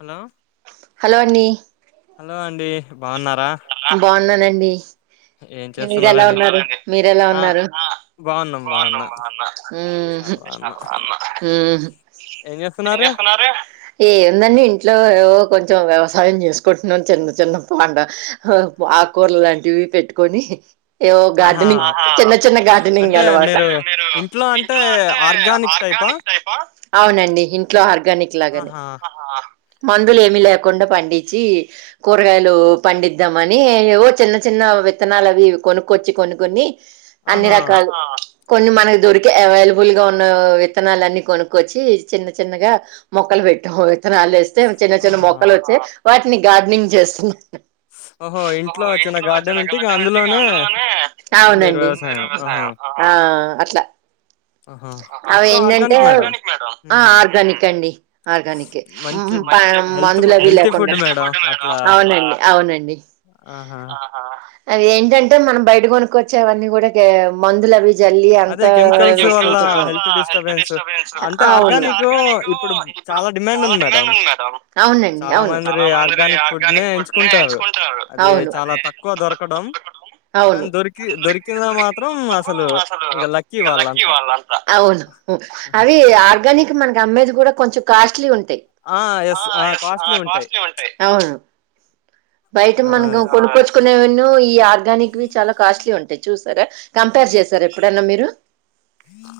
Hello hello అండి. Hello అండి బాగున్నా బాగున్నానండి. ఏం మీరెలా చేస్తున్నారండి ఉన్నారు, మీరెలా ఆ ఉన్నారు. బాగున్నాం బాగున్నా ఉమ్ హ్ చాలా బాగున్నా హు ఏం చేస్తున్నారు ఏముందండి ఇంట్లో ఓ కొంచెం వ్యవసాయం చేసుకుంటున్నాం, చిన్న చిన్న పాండ ఆకూరలు లాంటివి పెట్టు కొనీ ఏవో గార్డెనింగ్ ఆహా చిన్న చిన్న గార్డెనింగ్ అంటే అనమాట మీరు ఇంట్లో అంటే ఆర్గానిక్ టైపా అవునండి ఇంట్లో ఆర్గ ర్గానిక్ లాగానే. ఆహా మందులు ఏమి లేకుండా పండించి కూరగాయలు పండిద్దామని ఏవో చిన్న చిన్న వ్ విత్తనాలు అవి కొనుక్కొచ్చి కొన్నీ కొన్నీ అన్ని ఆహా రకాలు కొన్ని మనకు దొరికి అవైలబుల్ గా ఉన్న విత్తనాలన్ని కొనుక్కొచ్చి చిన్న చిన్నగా మొక్కలు పెట్టాం. విత్తనాలేస్తే చిన్న చిన్న ఆహా మొక్కలు వచ్చయి. వాటిని గార్డెనింగ్ చేస్తున్నా. ఓహో ఇంట్లో ఓ చిన్న గార్డెన్ ఉంటే ఇగా అవునండి. వ్యవసాయం హా ఆహా ఆ అట్లా ఆహా అవి మొత్తం ఏంటంటే ఆర్గానిక్ మేడం ఆ ఉహు ఆర్గానిక్ అండి ఆర్గానిక్కే మంచి ప హెల్త్ మందులు అవి హెల్తీ లేకుండా ఫుడ్ మేడం అట్లా అవునండి, అవునండి. ఆహా అవి ఏంటంటే మనం బయట కొనుకోచ్చేవన్నీ కూడా గా మందులు అవి జల్లి అంత అదే [inaudible] కెమికల్స్ వల్ల హెల్త్ డిస్టర్బెన్స్ అంటే అవును ఆర్గానిక్ ఇప్పుడు చాలా డిమాండ్ ఉంది మేడం అవునండి, చాలా అవును, మంది ఆర్గానిక్ ఫుడ్ నే ఎంచుకుంటారు అవును. డం అవును కాని దొరికి దొరికింద మాత్రం అసలు ఇక లక్కీ వాళ్ళంతా అవును అవి ఆర్గానిక్ మనకి అమ్మేది కూడా కొంచం కాస్ట్లీ ఉంటు ది ఆ ఎస్ ఆ కాస్ట్లీ ఉంటాయి అవును బయట ఆ మనం కొనుచ్చుకునేవ నాయి. ఈ ఆర్గానిక్వి చాలా కాస్ట్లీ ఉంటయి చూసారా, కంపేర్ చేసారా ఎప్పుడన్నా మీరు.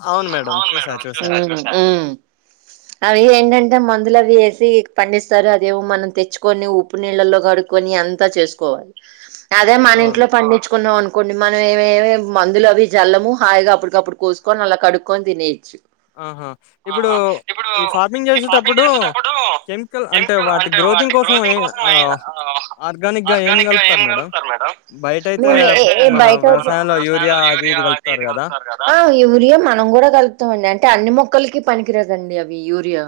అవును మేడం చూసా చూసా హు అవి ఏంటంటే దేమందులు అవి వేసి పండిస్తారు, అదేమో మనం తెచ్చుకొని ఉప్పు నీళ్ళలో కడుకొని అంతా చేసుకోవాలి. అదే మన అవును ఇంట్లో పడించుకున్నాం అను కొన్ని మనం ఏమేమి మందులు అవి జల్లము హాయిగా అప్పుటికప్పుడు కోసుకొని అలా కడుక్కొని తినేయవచ్చు ఆహా ఇప్పుడు ఈ ఫార్మింగ్ చేసేటప్పుడు కెమికల్ అంటే వాటి గ్రోతింగ్ కోసం ఏ ఆ ఆర్గానిక్గా ఏం కలుపుతారు మేడం తారు మేడం బయట అయితే బయట క మన వ్యవసాయంలో యూరియా అది ఇది మనం కూడా కలుతామండి అంటే అే అన్ని మొక్కలకి పనికిరాదండి అవి యూరియా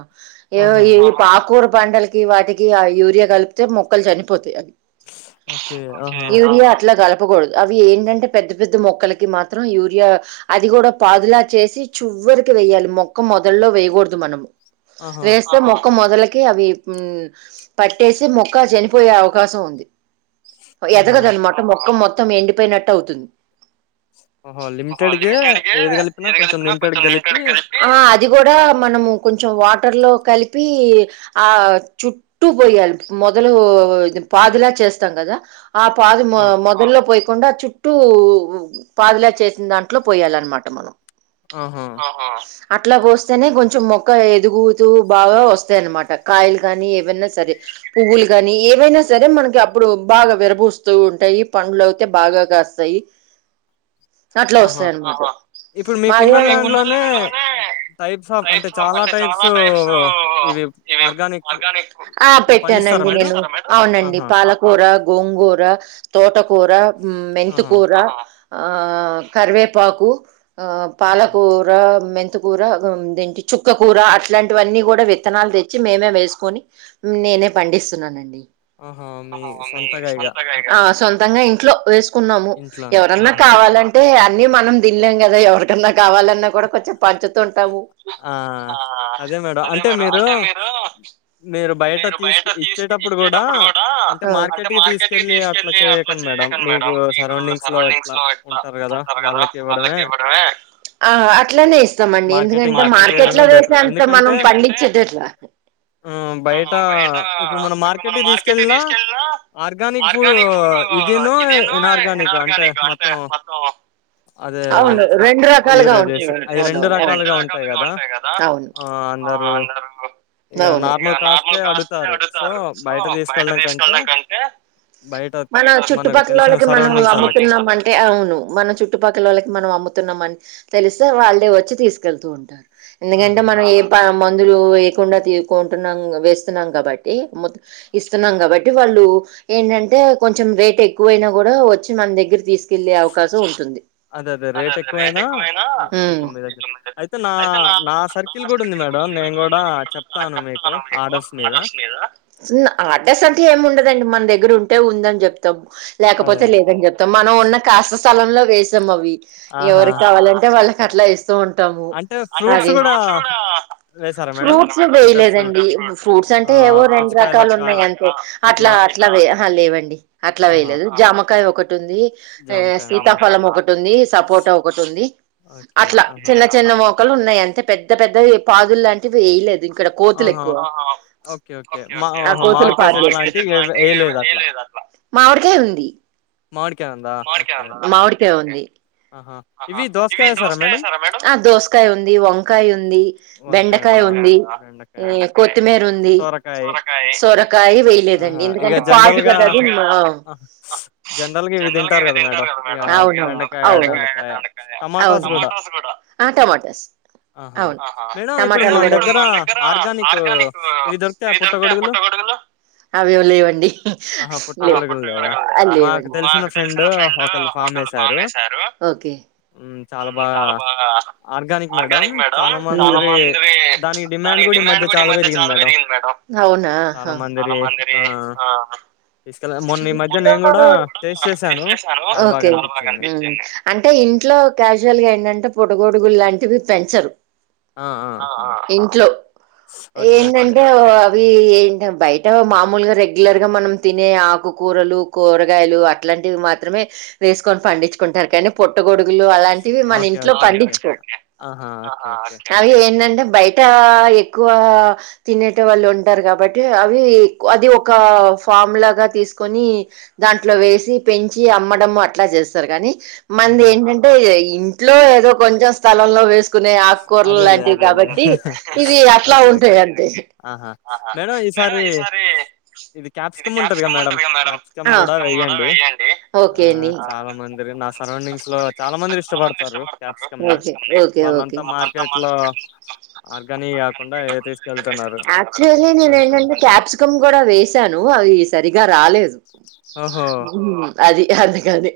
ఏ ఆహా ఈ పాకురు పండలకి వాటికి ఆ యూరియా కలిపితే మొక్కలు చనిపోతాయి అది ఓకే యూరియా అట్లా కాదు పకూడదు అవి ఏంటంటే పెద్ద పెద్ద మొక్కలకి మాత్రం యూరియా అది కూడా పాదులా చేసి చివ్వరికి వెయాలి మొక్క మొదలో వేయకూడదు మనము ఆహా వేస్తే మొక్క మొక్క మొదలకి అవి పట్టేసి మొక్క చనిపోయే అవకాశం ఉంది ఆహా ఎదగదు అన్నమాట మొక్కం మొత్తం మొత్తం ఎండిపోయినట్టు అవుతుంది ఓహో లిమిటెడ్ కె ఏది కలిపినా కొంచం లిమిటెడ్ కలిపి అది కూడా మనము కొంచెం వాటర్ లో కలిపి ఆ చుట్టూ పోయాలి మొదలు పాదులా చేస్త స్తాము కదా ఆ పాది ఆ, మొదలో పోయకుండా చుట్ట చుట్టూ పాదులా చేసిన దాంట్లో పోయాలన్నమాట మనం ఆహా అట్లా పోస్తేనే కొంచెం మొక్క ఎదుగుతూ బాగా వస్తాయి అన్నమాట కాయలు కానీ ఏవైనా సరే పువ్వులు కాని ఏవైనా సరే మనకి అప్పుడు బాగా విరభూస్తూ ఉంటాయి పండ్లు అయితే బాగా కాస్తాయి అట్లా ఆహా వస్తాయి అన్న మాట ఇప్పుడు మీకున్న ల్యాండ్ లోనే టైప్స్ ఆఫ్ అంటే చాలా టైప్స్ ఇవి ఆర్గానిక్ ఆ ఇవి పండిస్తారా పెట్టానండి మేడం నేను అవునండి ఆహా పాల కూర గోంగూర తోట కూూర మెంతు ఆహా కూర ఆ కరివేపాకు ఆ మ్మ్. పాలకూర మె మేంతు కూర తేంటి చుక్క కూూర అట్లాంటివన్నీ కూడా విత్తనాలు తెచ్చి మేమే వేసుకొని నేనే పండిస్తున్నానండి ఆహా మీ సొంతగా ఇగ సొంతంగా ఇంట్లో వేస్ కున్నాము ఇంట్లోనే ఎవరన్నా ఆహా కావాలంటే అ మనం తిలేం కదా ఎవరి న్నా కావాలన్నా కూడా కొంచెం పంచుతుంట తాము ఆ అదే మేడం అంటే మీరు మీరు బయట తీసు ఇచ్చేటప్పుడు కూడా అంటే హ మార్కెట్కి తీసుకెళ్ళి అట్లా చేయకండి మేడం మీకు సరౌండింగ్స్ లో ఇట్లా ఉంటారు కదా వాళ్ళకి ఇవ్వడమే అట్లానే ఇస్తాం అండి మార్కెటింగ్ అట్లా మార్కెట్ చేయడమే లో బెటర్ వేస్తాం అంటే మనం ఎందుకంటే పండించేదేట్లా హ్మ్. బయట ఇప్పుడు మనం మార్కెట్కి తీసుకెళ్ళినా ఆర్గానిక్ ఫుడ్ ఇదిను ఇన్ఆర్గానిక్ అంటే మొత్తం అదే అవును వ రెండు రకాలుగా యూరియా చేసి అవి రెండు రకాలుగా ఉంటాయి కదా వుంటాయి అవును ఆ! అందరూ ఇగ అవును నార్మల్ కాస్టే అడుగుతారు సో బయట తీసుకెళ్ళడం కంటే బయట మన మనకు చుట్టుపక్కల తెలిసిన వాళ్ళకి మనం సరౌండింగ్స్ వాళ్ళకి అమ్ముతున్నాం అంటే అవును మన చుట్టుపక్కల వాళ్ళకి మనం అమ్ముతున్నాం తెలిస్తే వాళ్ళే వచ్చి తీసుకెళ్తూ ఉంటారు ఎందుకంటే ఆహా మనం ఏ అందరూ లేయకుండా తీసుకుంటున్నాం వేస్తున్నాం కాబట్టి ఇస్తున్నాం కాబట్టి వాళ్ళు ఏంటంటే కొంచెం రేట్ ఎక్కువైనా కూడా వచ్చి మన దగ్గర తీసుకెళ్ళలే అవకాశం ఉంటుంది అదే అదే రేట్ ఎక్కువైనా ఇ మీ అయితే నా నా సర్కిల్ కూడా ఉంది మేడం నేను కూడా చెప్తాను మీకు ఆర్డర్స్ మీద ఎస్ అంటే ఏముండదండి మన దగ్గర ఉంటే ఉందని చెప్తే అదే లేకపోతే అదే లేదని చెప్తాం మనం ఉన్న కాస్త స్థలం లో వేసాం అవి ఆహా ఎవరు కావాలంటే వాళ్ళు అట్లా ఇస్తూ ఉంట అంటే ఫ్రూట్స్ కూడా ఇస్తాము వేసారా మేడం ఫూట్స్ అంటే వేయలేదండి ఫ్రూట్స్ ఫూట్స్ అంటే ఆ ఏవో రెండు పుచ్చకాయ రకాలు లక్క ఉం అంతే అట్లా ఇట్లా అట్లా లేవండి అట్లా ఆహా వేయలేదు జామకాయ ఒక ఒకటి ఉంది జామకాయ ఉందా సీతాఫలం ఒకటి ఉంది సపోట ఒకటి ఉంది ఓకే అట్లా ఆహా చిన్న చిన్న మెక్కలు ఉన్నాయి అంటే పెద్ద పెద్ద పెద్దయి పాదులు లాంటివి వేయలేదు ఇక్కడ కోతులు ఆహా ఎక్కువ ఓకే ఓకే మా ఆహా తు ప మామిడికాయ అ చెట్లు లాంటివి ఏ వేయలేదు అట్లా మామిడికాయ ఉంది మామిడికాయ ఉందా ఓకే ఓకే మామిడికాయ ఉంది ఆహా ఇవి దోసకాయ ఏసారా మేడం య దోసకాయ ఉంది వంకాయ ఉంది వంకాయ బెండకాయ ఉందా ఉంది బెండకాయ కొత్తిమీర ఉంది సోరకాయ సోరకాయ వేయలేదండి ఆహా ఇక ఎందుకంటే పాటు జనరల్ గా కద అది ఆహా. జనరల్ గా ఇవి తింటారు కదా మేడం ఇక అవునువును బెండకాయ అవును దొండకాయ అవును టమాటాస్ కూడా టమాటస్ ఆహా అవును మేడం ఇప్పుడు టమాటలు మన కూడా దగ్గర ఆర్గానిక్ ఇవి దొరుకుతాయా పుట్టగొడుగులు అవి లేవండి ఆహా లేవు పుట్టగొడుగులు లేదా అవి లేవు మాకు తెలిసిన ఫ్రెండ్ అండి ఒకళ్ళు ఫామ్ వేసారు ఓకే చాలా బాగా ఆర్గానిక్ మేడం చాలా మంది ఉమ్ దానికి డిమాండ్ కూడా ఈ మధ్య చాలా పెరిగింది మేడం అవునా చాలా హా మందిరి ఆ తీసుకెళ్ళ మొన్న ఈ మధ్య నేను గూడా టేస్ట్ చేశాను. ఇంట్లో చాలా బాగా ఓకే అనిపిచ్చింది. అంటే ఇంట్లో క్యాజువల్ గా ఏంటంటే పుట్టగొడుగులు లాంటివి పెంచరు ఆ ఇంట్లో ఓకే. ఓకే. ఏంటంటే అవి ఏంట బయట మాము మామూలుగా రెగ్యులర్ గా మనం తినే ఆకుకూరలు కూరగాయలు అట్లాంటివి మాత్రమే వేసుకని పండించుకుంటారు కానీ పుట్టగొడుగు పుట్టగొడుగులు అలాంటివి మన ఓకే. ఇంట్లో ఓకే. ఓకే. పండించుకో ఆహా! ఓకే. ఓకే. అవి ఏంటంటే బయట ఎక్కువ తినేటి వాళ్ళు ఉంటారు కాబట్టి అవి అది ఒక ఫామ్ లాగా తీసుకొని దాంట్లో వేసి పెంచి అమ్మడంము అట్లా చేస్తారు కాని మంది ఆహా! ఏంటంటే ఇంట్లో ఏదో కొంచెం స్థలంలో వేసు వేసుకునే అకురలు అదేలే. లాంటివి అదేలే. కాబట్టి ఇవి అట్లా ఓకే. ఉంటాయి ఓకే. అంతే అహ మేడం ఈసారి ఇది క్యాప్సికమ్ ఉంటదిగా క్యాప్సికం ఉంటే మేడం ది కదండి వెయ్యండి క్యాప్సికమ్ గూడా క్యాప్సికం కూడా వెయ్యండి అండి ఓకే అండి సరౌండింఇంగ్స్ లో చాలా మంది ఇష్టపడతారు క్యాప్సికమ్ ని ఓకే ఓకే వాళ్ళంతా ఓకే మార్కెట్‌లో ఆర్గానియి గాకుండా ఏ తీసుకెళ్తున్నారు యాక్చువల్లీ నేను కొంచెం ఏంటంటే క్యాప్సికం కూడా వసాను అవి సరిగా రాలేదు ఓహో! అది అందుకని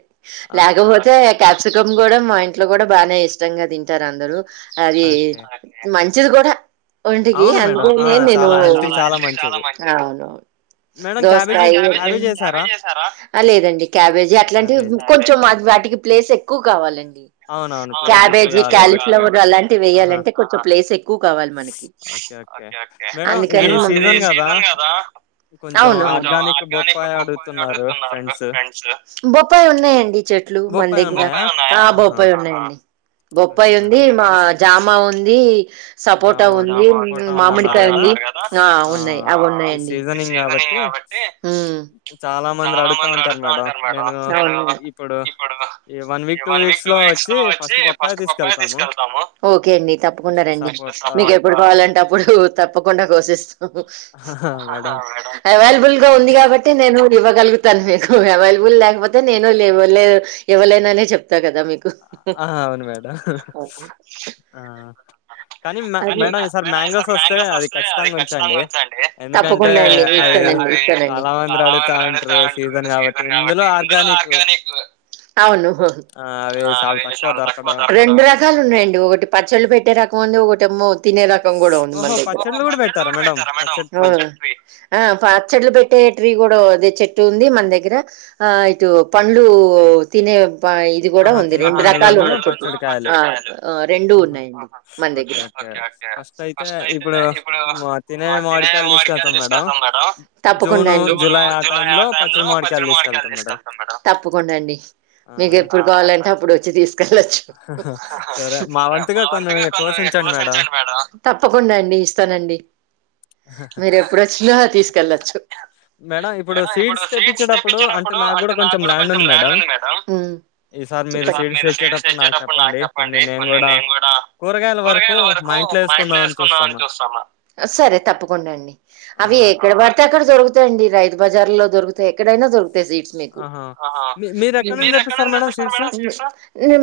ఓకే ఓకే అ క్యాప్సికమ్ కూడా మా ఇ ఇంట్లో కూడా బాగానే ఇష్టంగా తంటం తింటారు అందరూ అది ఓకే. మంచి గూడా వంటికి అవును గూడ మేడం. ఆ! అందుకనే నేను చాలా హెల్త్‌కి చాలా మంచిది. అవును మేడం క్యాబేజీ దోసయి క్యాబేజీ ఎసారా? లేదండి క్యాబేజీ అట్లాంటివి క్యాబేజీ. కొంచెం మాది వాటికి ప్లేస్ ఎక్కువ కావాలండి అవునవును. ప్లేస్ ఎక్కువ కబేజీ గావాలి గాబట్టి. కాలీఫ్లవర్ అలాంటి ఆహా! వేయాలంటే కొంచం ప్లేస్ ఎక్కువ కావాలి మనకి ఓకే ఓకే అందుకని కొంచెం సీజన్ ఆర్గానిక్ బొప్పాయి వేస్తున్నారు ఫ్రెండ్స్ అవును బొప్పాయి ఉన్నాయండి చెట్లు బొప్పాయి ఉన్నాయా ఆహా! బొప్పాయి ఉన్నాయండి ఓకే బొప్పాయి ఉంది మేడం. మా ఇస్ జామా ఉంది సపోటా జామ ఉంది సపోటా ఉందన్నారు మామిడికాయ గదా! ఉంది ఆ! ఉన్నాయి అవి ఈ ఉన్నాయండి సీజనింగ్ గాబట్టి కాబట్టి చాలా మంది అడుగుతా ఉంటారు మేడం ఇప్పుడు ఈ వన్ వీక్ టూ వీక్స్ లో వచ్చి ఫస్ట్ బొప్పాయి తీసుకెళ్తాము. ఒకే అండి తప్పకుండ నెక్స్ట్ రండి సపోర్ట్ ఆ! మీకు ఎప్పుడు కావాలంటేప్పుడు తప్పకుండా కోశిస్తాము మేడం ఉంది కాబట్టి నేను ఇవ్వగలుగుతాను మీకు అవైలబుల్ లేకపోతే నేను లేవు లేదు ఇవ్వలేను అనే చెప్ కదా మీకు ఆ! అవును మేడం. ఆ! కానీ మే మేడం మేడమ్ ఈసారి మ్యాంగోస్ మంగోస్ అది వస్తే ఖచ్చితంగా కచ్చితంగా ఉంచండి ఎందుకంటే తప్పకుండా అండి అవి సరే అండి సరే అండి ఎందుకంటే సీజన్ కాబట్టి ఇందులో ఆర్గానిక్ అవును ఆహ్, అవి చాలా తక్కువ దొరకడం. రెండు రకాలు ఉన్నాయండి ఒకటి పచ్చళ్ళు పెట్టే రకం ఉంది ఒకటి ప్రమోత్ తినే రకం కూడా ఉంది మన ఓహో! దగ్గర పచ్చడ్లు గూడా పెట్టారా మేడం? పచ్చడి ట్రీ. పె పచ్చడ్లు పెట్టే ట్రీ కూడా అదే చెట్ ఉంది మన దగ్గర ఆ ఇటు పండ్లు తినే ఇది కూడా ఆహా! ఉంది తినే రెండు రకాలు పండ్లును, పచ్చడి కాయలు. ఉన్నాయి రెంూ ఆహా! ఉన్నాయండి మన ఓకే. దగ్గర ఓకే. ఫస్ట్ అయితే ఇప్పుడు మా తినే మామిడికాయలు తీసుకెళ్తాం మేడం. తీాప్పకుండా జూను, అండి జులై ఆ టైంలో పచ్చడి మామిడికాయలు తీసుకెళ్తాం మేడం. తప్పకుండా అండి ఆ ఎప్పుడు కొంచెం కావాలంటే అప్పుడు వచ్చి తీసుకెళ్ళచ్చు. సరే మా వంతుగా కొన్ని కోసించండి మేడం. తప్పకుండా అండి ఇస్తానండి. మీరెప్పుడొచ్చినా తీసుకెళ్లచ్చు. మేడం ఇప్పుడు సీడ్స్ తెప్పించేటప్పుడు అంటే నాకు గూడా కొంచెం ల్యాండ్ ఉంది మేడం. హ ఈసారి మీరు సీడ్స్ తెచ్చేటప్పుడు నాకు చెప్పండి కొన్ని నేను కూడా కూరగాయల వరకు మా ఇంట్లో వేసుకుందాం అని చూస్తున్న అండి ఆ! రైతు బజార్ లో దొరుకుతయి ఎక్కడైనా దొరుకుతయి సీడ్స్ మీకు ఆహా! మీ మీరెక్కడి నుంచి తెప్పిస్తారు మేడం సీడ్స్?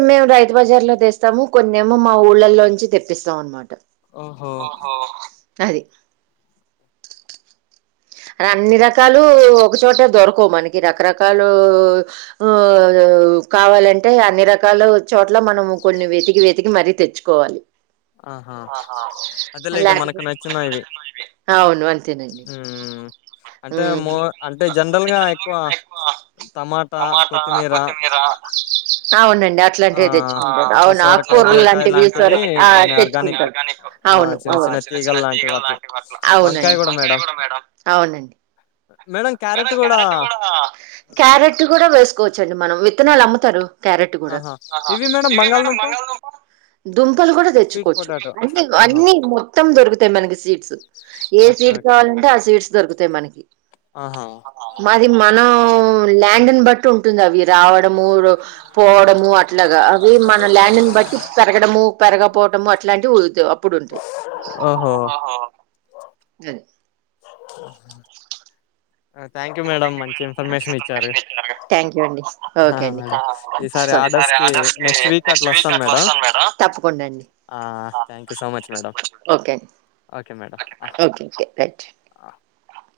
మేము రైతు బజార్ లో తెస్తాము కొన్నేమొ మా ఊళ్ళలో నుంచి తెప్పిస్తాం అనమాట ఓహో అది అన్ని రకాలు ఒకచోటే దొరకు మనకి రకరకాలు ఆ కావాలంటే అన్ని రకాల చోట్ల మనం కొన్ని వెతికి వెతికి మరీ తెచ్చుకోవాలి ఆహా! అదేలే ఇక మనకు నచ్చినవి అవును అంతేనండి అంటే ఉమ్ మో ఎక్కువ అంటే జనరల్గా ఎక్కువ టమాటా కొత్తిమీర అవునండి అట్లాంటివి ఆహ్, తెచ్చుకుంటారు ఇట్లా అవును ఆకు సొరకాయ, కూరలు బీరకాయ లాంటి వి లాంటివి కొన్ని తెచ్చుకుంట ఆర్గానిక్ ఆహ్, చిన్న చిన్న తీగలు లాంటివి అవునువునుతీగలు అట్లా. వంకాయ గూడా అవునండివంకాయ కూడా మేడం. అవునండి క్యారెట్ మేడం గూడా క్యారట్ కూడా క్యారట్ కూడా వెస్ కోవచ్చండి మనం విత్తనాలు అమ్మతారు క్యారెట్ కూడా ఆహా! ఇవి మేడం బంగాళదుంప, దుంపలు కూడా స్వీట్ తెచ్చుకోవచ్చు పొటాటో. అ ఆహా! అన్ని మొత్తం దొరుకుతాయి మనకి సీడ్స్ ఏ ఓకే. Seed okay. కావాలంటే ఆ సీడ్స్ దొరుకుతాయి మనకి ఆహా! మాది మనం ల్యాండ్ని బట్టి ఉంటుంది అవి రావడము పోవడము అట్లాగా అవి మన ల్యాండ్ని బట్టి పెరగడము పెరగపోవటము అట్లాంటి ఉ ఇప్పుడుంటాయి ఓహో! ఆహా లే [unintelligible] ఆ [unintelligible] ఇచ్చారు. ఆ! మేడం. ఈసారి ఆర్డర్స్‌కి నెక్స్ట్ వీక్ అట్లా వస్తాను మేడం. ఆ! Thank you so much madam. Okay madam. ఆ! ఆ [unintelligible]